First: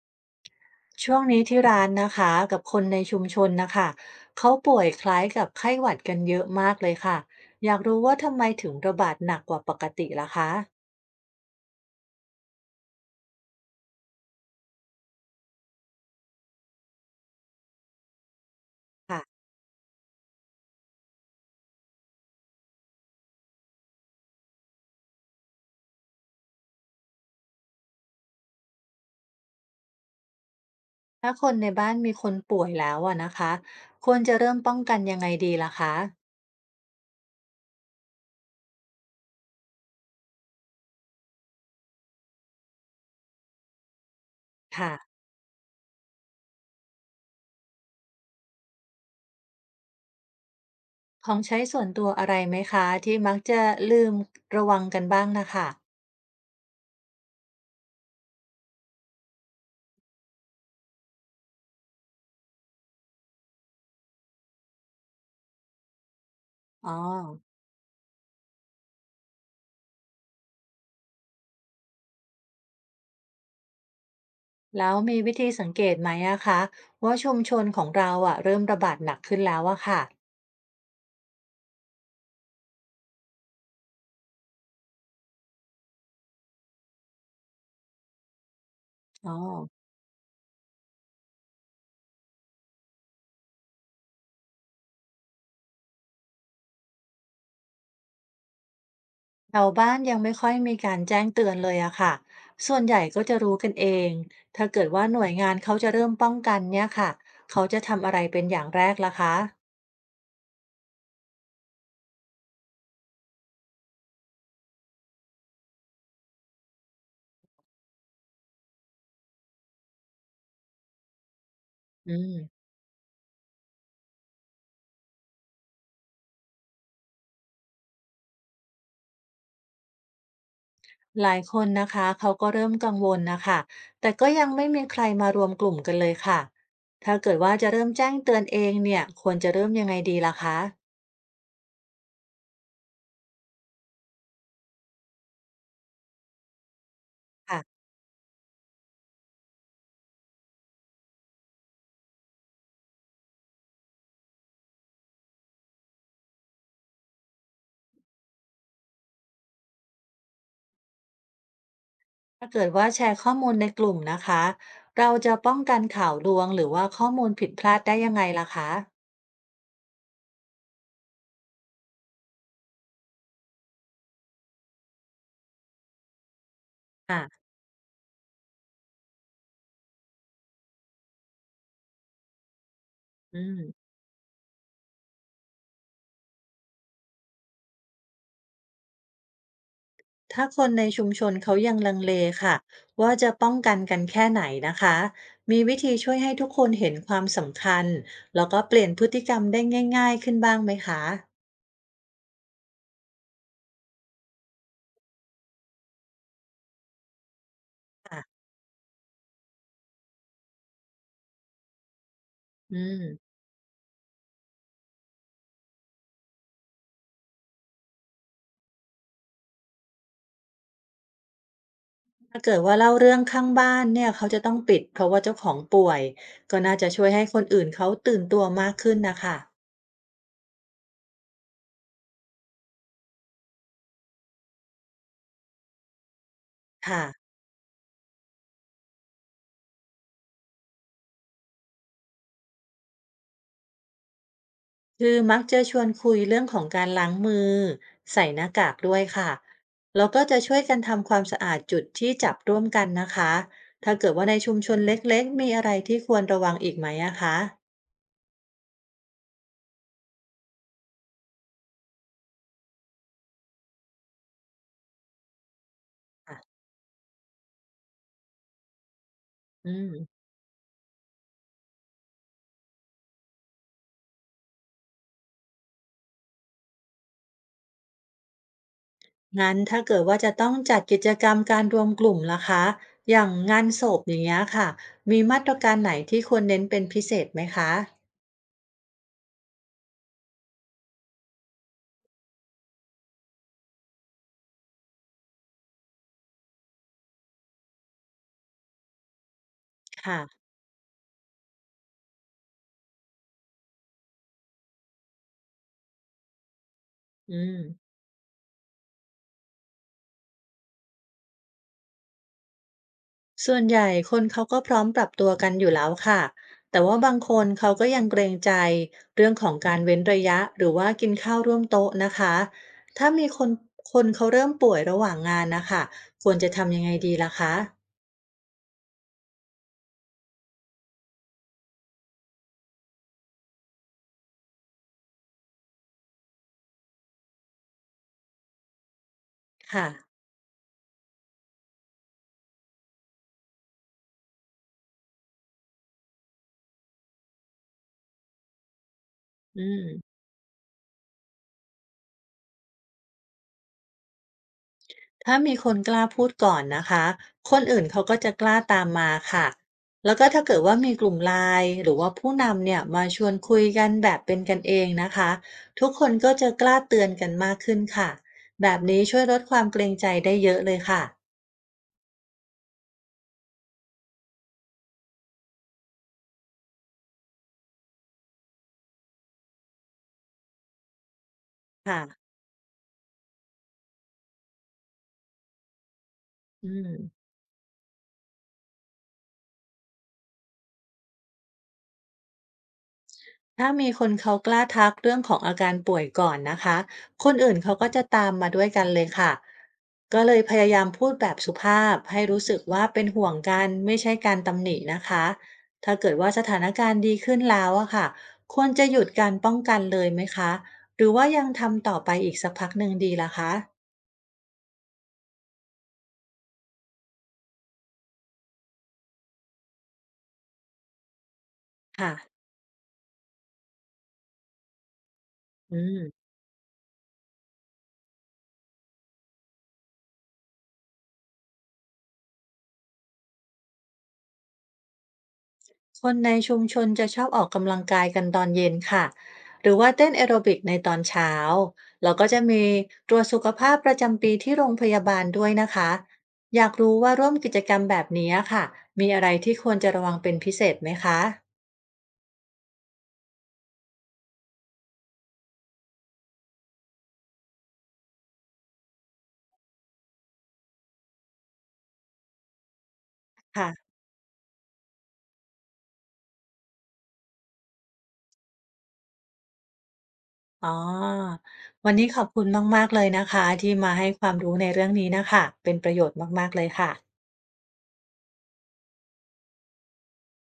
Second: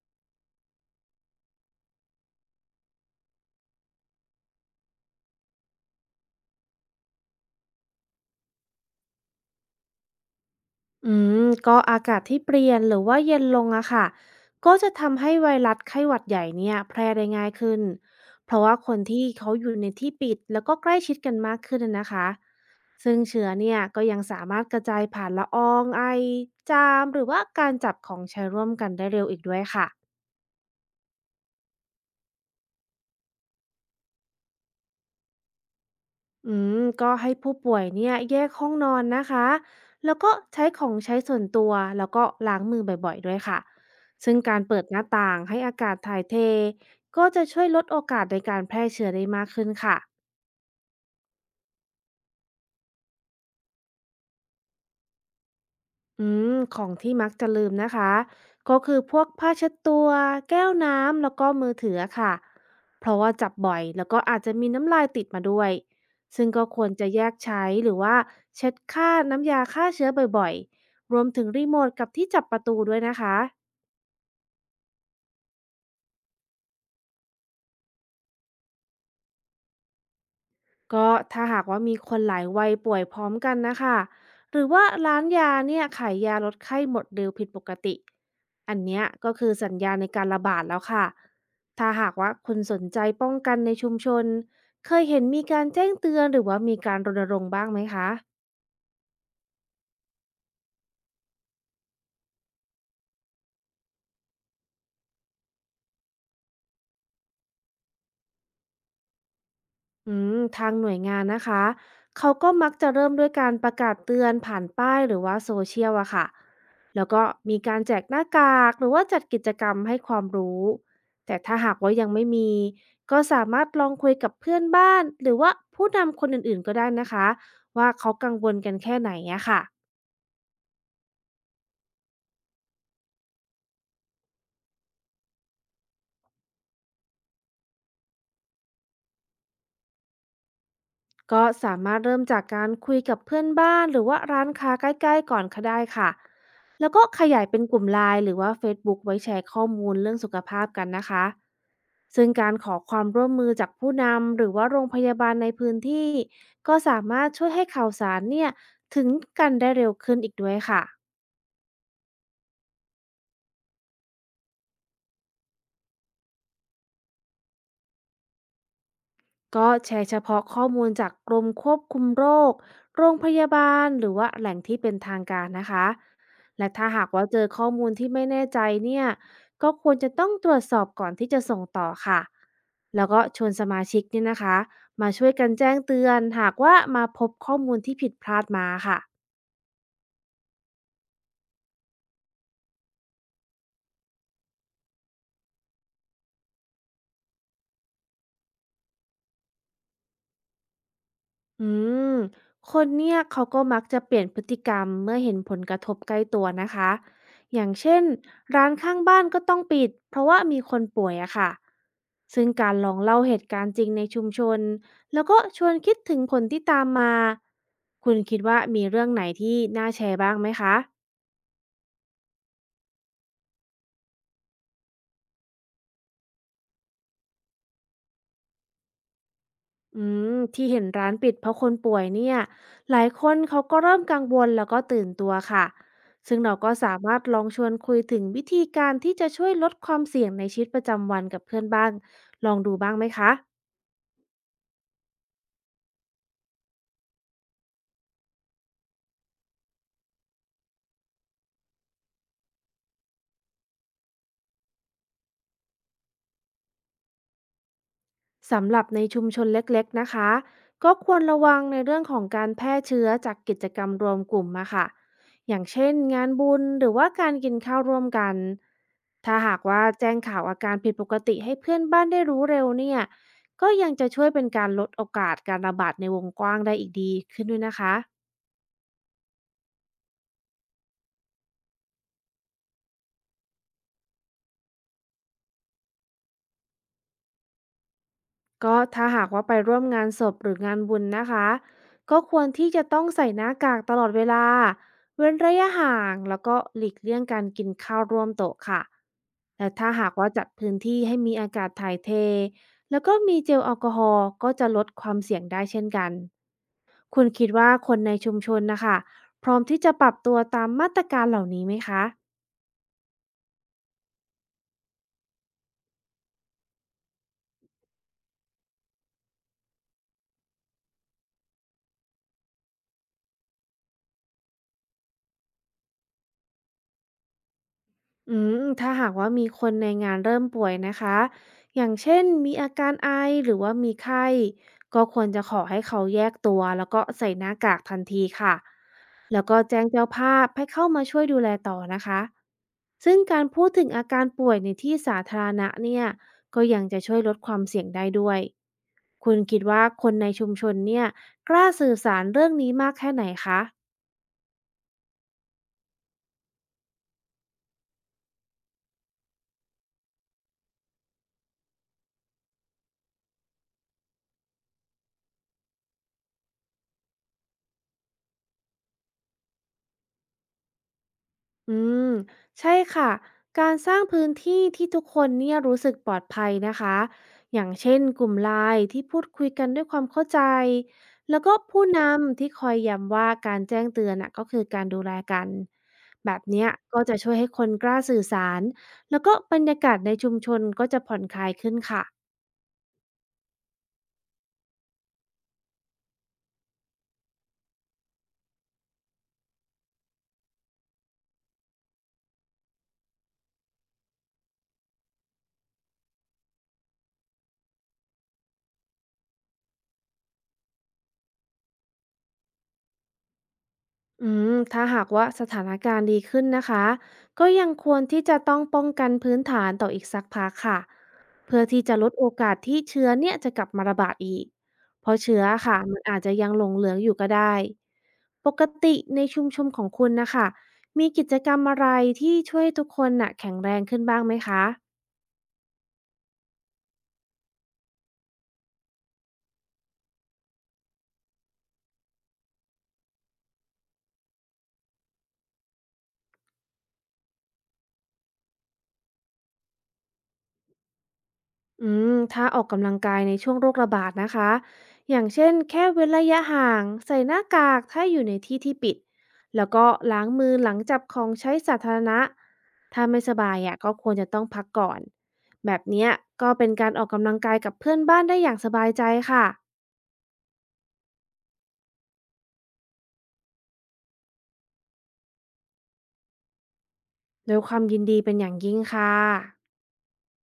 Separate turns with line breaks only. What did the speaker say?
ช่วงนี้ที่ร้านนะคะกับคนในชุมชนนะคะเขาป่วยคล้ายกับไข้หวัดกันเยอะมากเลยค่ะอยากรู้ว่าทำไมถึงระบาดหนักกว่าปกติล่ะคะ
อืก็อากาศที่เปลี่ยนหรือว่าเย็นลงอะค่ะก็จะทำให้ไวรัสไข้หวัดใหญ่เนี่ยแพร่ได้ง่ายขึ้นเพราะว่าคนที่
ค่ะ
เขาอยู่ในที่ปิดแล้วก็ใกล้ชิดกันมากขึ้นนะคะซึ่งเชื้อเนี่ยก็ยังสามารถกระจายผ่านละอองไอจามหรือว่าการจับของใช้ร่วมกันได้เร็วอีกด้วยค่ะ
ถ้าคนในบ้านมีคนป่วยแล้วอะนะคะควรจะเริ่มป้องกันยังไงดีล่ะคะ
อืก็ให้ผู้ป่วยเนี่ยแยกห้องนอนนะคะ แล้วก็ใช้ของใช้ส่วนตัวแล้วก็ล้างมือบ่อยๆด้วยค่ะ ซึ่งการเปิด
ค่ะ
หน้าต่างให้อากาศถ่ายเทก็จะช่วยลดโอกาสในการแพร่เชื้อได้มากขึ้นค่ะ
ของใช้ส่วนตัวอะไรไหมคะที่มักจะลืมระวังกันบ้างนะคะ
อืของที่มักจะลืมนะคะก็คือพวกผ้าเช็ดตัวแก้วน้ำแล้วก็มือถือะค่ะเพราะว่าจับบ่อยแล้วก็อาจจะมีน้ำลายติดมาด้วยซึ่งก็คว
อ๋
ร
อ
จะแยกใช้หรือว่าเช็ดฆ่าน้ำยาฆ่าเชื้อบ่อยๆรวมถึงรีโมทกับที่จับประตูด้วยนะคะ
แล้วมีวิธีสังเกตไหมอะคะว่าชุมชนของเราอะเริ่มระบาดหนักขึ้นแล้วอะค่ะ
ก็ถ้าหากว่ามีคนหลายวัยป่วยพร้อมกันนะคะหรือว่าร้านยาเนี่ยขายยาลดไข้หมดเร็วผิดปกติอันเนี้ย
อ๋อ
ก็คือสัญญาณในการระบาดแล้วค่ะถ้าหากว่าคุณสนใจป้องกันในชุมชนเคยเห็นมีการแจ้งเตือนหรือว่ามีการรณรงค์บ้างไหมคะ
แถวบ้านยังไม่ค่อยมีการแจ้งเตือนเลยอะค่ะส่วนใหญ่ก็จะรู้กันเอง ถ้าเกิดว่าหน่วยงานเขาจะเริ่มป้องกันเนี่ยค่ะเขาจะทำอะไรเป็นอย่างแรกล่ะคะ
ทางหน่วยงานนะคะเขาก็มักจะเริ่มด้วยการประกาศเตือนผ่านป้ายหรือว่าโซเชียลอะค่ะแล้วก็มีการแจกหน้ากากหรือว่าจัดกิจกรรมให้ความรู้แต่ถ้าหากว่ายัง
อื
ไม่
ม
มีก็สามารถลองคุยกับเพื่อนบ้านหรือว่าผู้นำคนอื่นๆก็ได้นะคะว่าเขากังวลกันแค่ไหนอะค่ะ
หลายคนนะคะเขาก็เริ่มกังวลนะคะแต่ก็ยังไม่มีใครมารวมกลุ่มกันเลยค่ะถ้าเกิดว่าจะเริ่มแจ้งเตือนเองเนี่ยควรจะเริ่มยังไงดีล่ะคะ
ก็สามารถเริ่มจากการคุยกับเพื่อนบ้านหรือว่าร้านค้าใกล้ๆก่อนก็ได้ค่ะแล้วก็ขยายเป็
ค่ะ
นกลุ่มไลน์หรือว่า Facebook ไว้แชร์ข้อมูลเรื่องสุขภาพกันนะคะซึ่งการขอความร่วมมือจากผู้นำหรือว่าโรงพยาบาลในพื้นที่ก็สามารถช่วยให้ข่าวสารเนี่ยถึงกันได้เร็วขึ้นอีกด้วยค่ะ
ถ้าเกิดว่าแชร์ข้อมูลในกลุ่มนะคะเราจะป้องกันข่าวลวงหรือว่าข้อมูลผิดพลาดได้ยังไงล่ะคะ
ก็แชร์เฉพาะข้อมูลจากกรมควบคุมโรคโรงพยาบาลหรือว่าแหล่งที่เป็นทางการนะคะ และถ้าหากว่าเจ
ค่ะ
อข้อมูลที่ไม่แน่ใจเนี่ย ก็ควรจะต้องตรวจสอบก่อนที่จะส่งต่อค่ะ แล้วก็
อื
ชวน
ม
สมาชิกเนี่ยนะคะมาช่วยกันแจ้งเตือนหากว่ามาพบข้อมูลที่ผิดพลาดมาค่ะ
ถ้าคนในชุมชนเขายังลังเลค่ะว่าจะป้องกันกันแค่ไหนนะคะมีวิธีช่วยให้ทุกคนเห็นความสำคัญแล้วก็เปลี่ยนพฤติกรรมได้ง่ายๆขึ้นบ้างไหมคะ
อืมคนเนี่ยเขาก็มักจะเปลี่ยนพฤติกรรมเมื่อเห็นผลกระทบใกล้ตัวนะคะ อย่างเช่น
ค่ะ
ร้านข้างบ้านก็ต้องปิดเพราะว่ามีคนป่วยอะค่ะซึ่งกา
อื
รลอง
ม
เล่าเหตุการณ์จริงในชุมชนแล้วก็ชวนคิดถึงผลที่ตามมา คุณคิดว่ามีเรื่องไหนที่น่าแชร์บ้างไหมคะ
ถ้าเกิดว่าเล่าเรื่องข้างบ้านเนี่ยเขาจะต้องปิดเพราะว่าเจ้าของป่วยก็น่าจะช่วยให้คนอื่นเขาตื่นตัวมากขึ้นนะคะ
อืที่เห็นร้านปิดเพราะคนป่วยเนี่ยหลายคนเขาก็เริ่มกังวลแล้วก็ตื่นตัวค่ะซึ่งเราก็สา
ค่ะ
มารถลองชวนคุยถึงวิธีการที่จะช่วยลดความเสี่ยงในชีวิตประจำวันกับเพื่อนบ้างลองดูบ้างไหมคะ
คือมักจะชวนคุยเรื่องของการล้างมือใส่หน้ากากด้วยค่ะแล้วก็จะช่วยกันทำความสะอาดจุดที่จับร่วมกันนะคะถ้าเกิดว่าในชุมชนเล็กๆมีอะไรที่ควรระวังอีกไหมอะคะ
สำหรับในชุมชนเล็กๆนะคะก็ควรระวังในเรื่องของการแพร่เชื้อจากกิจกรรมรวมกลุ่มมาค่ะอย่างเช่นงาน
อ่ะ
บุญหรือว่าการกินข้าวร่วมกันถ้าหาก
อื
ว่าแจ้ง
ม
ข่าวอาการผิดปกติให้เพื่อนบ้านได้รู้เร็วเนี่ยก็ยังจะช่วยเป็นการลดโอกาสการระบาดในวงกว้างได้อีกดีขึ้นด้วยนะคะ
งั้นถ้าเกิดว่าจะต้องจัดกิจกรรมการรวมกลุ่มล่ะคะอย่างงานศพอย่างเงี้ยค่ะมีมาตรการไหนที่ควรเน้นเป็นพิเศษไหมคะ
ก็ถ้าหากว่าไปร่วมงานศพหรืองานบุญนะคะก็ควรที่จะต้องใส่หน้ากากตลอดเวลาเว้นระยะห่างแล้วก็หลีกเลี่ยงการกินข้าวร่วมโต๊ะค่ะแต่ถ้าหาก
ค่ะ
ว่าจัดพื้นที่ให้มีอากาศถ่ายเทแล้วก็มีเจลแอลกอฮอล์ก็จะลดความเสี่ยงได้เช่นกันคุณ
อื
คิด
ม
ว่าคนในชุมชนนะคะพร้อมที่จะปรับตัวตามมาตรการเหล่านี้ไหมคะ
ส่วนใหญ่คนเขาก็พร้อมปรับตัวกันอยู่แล้วค่ะ แต่ว่าบางคนเขาก็ยังเกรงใจเรื่องของการเว้นระยะหรือว่ากินข้าวร่วมโต๊ะนะคะ ถ้ามีคนเขาเริ่มป่วยระหว่างงานนะคะ ควรจะทำยังไงดีล่ะคะ
ถ้าหากว่ามีคนในงานเริ่มป่วยนะคะ อย่างเช่นมีอาการไอหรือว่ามีไข้ ก็ควรจะขอให้เขาแยกตัวแล้วก็ใส่หน้ากากทันทีค่ะ แล้วก็แจ้
ค่ะ
งเจ้าภาพให้เข้ามาช่วยดูแลต่อนะคะ ซึ่งการพูดถึงอาการป่วยในที่สาธารณะเนี่ย ก็ยังจะช่วยลดความเสี่ยงได้ด้วยคุณคิด
อื
ว่าค
ม
นในชุมชนเนี่ยกล้าสื่อสารเรื่องนี้มากแค่ไหนคะ
ถ้ามีคนกล้าพูดก่อนนะคะ คนอื่นเขาก็จะกล้าตามมาค่ะ แล้วก็ถ้าเกิดว่ามีกลุ่มไลน์หรือว่าผู้นำเนี่ยมาชวนคุยกันแบบเป็นกันเองนะคะ ทุกคนก็จะกล้าเตือนกันมากขึ้นค่ะ แบบนี้ช่วยลดความเกรงใจได้เยอะเลยค่ะ
อืมใช่ค่ะการสร้างพื้นที่ที่ทุกคนเนี่ยรู้สึกปลอดภัยนะคะอย่างเช่นกลุ่มไลน์ที่พูดคุยกันด้วยความเข้าใจแล้วก็ผู้
ค่ะ
นำที่คอยย้ำว่าการแจ้งเตือนน่ะก็คือการดูแลกันแบบเนี้
อื
ยก็จะ
ม
ช่วยให้คนกล้าสื่อสารแล้วก็บรรยากาศในชุมชนก็จะผ่อนคลายขึ้นค่ะ
ถ้ามีคนเขากล้าทักเรื่องของอาการป่วยก่อนนะคะ คนอื่นเขาก็จะตามมาด้วยกันเลยค่ะ ก็เลยพยายามพูดแบบสุภาพให้รู้สึกว่าเป็นห่วงกันไม่ใช่การตำหนินะคะ ถ้าเกิดว่าสถานการณ์ดีขึ้นแล้วอะค่ะ ควรจะหยุดการป้องกันเลยไหมคะ หรือว่ายังทำต่อไปอีกสักพักหนึ่งดีล่ะคะ
ถ้าหากว่าสถานการณ์ดีขึ้นนะคะก็ยังควรที่จะต้องป้องกันพื้นฐานต่ออีกสักพักค่ะเพื่อที่จะล
ค่ะ
ดโอกาสที่เชื้อเนี่ยจะกลับมาระบาดอีกเพราะเชื้อ
อื
ค่ะมัน
ม
อาจจะยังหลงเหลืองอยู่ก็ได้ปกติในชุมชนของคุณนะคะมีกิจกรรมอะไรที่ช่วยให้ทุกคนน่ะแข็งแรงขึ้นบ้างไหมคะ
คนในชุมชนจะชอบออกกำลังกายกันตอนเย็นค่ะหรือว่าเต้นแอโรบิกในตอนเช้าแล้วก็จะมีตรวจสุขภาพประจำปีที่โรงพยาบาลด้วยนะคะอยากรู้ว่าร่วมกิจกรรมแบบนี้ค่ะมีอะไรที่ควรจะระวังเป็นพิเศษไหมคะ
ถ้าออกกำลังกายในช่วงโรคระบาดนะคะอย่างเช่นแค่เว้นระยะห่างใส่หน้ากากถ้าอยู่ในที่ที่ปิดแล้วก็ล้างมือหลังจับของใช้สาธารณะถ้าไม่สบาย
ค่ะ
อ่ะก็ควรจะต้องพักก่อนแบบเนี้ยก็เป็นการออกกำลังกายกับเพื่อนบ้านได้อย่างสบายใจค่ะ
อ๋อวันนี้ขอบคุณมากๆเลยนะคะที่มาให้ความรู้ในเรื่องนี้นะคะเป็นประโยชน์มากๆเลยค่ะ
โดวยความยินดีเป็นอย่างยิ่งค่ะ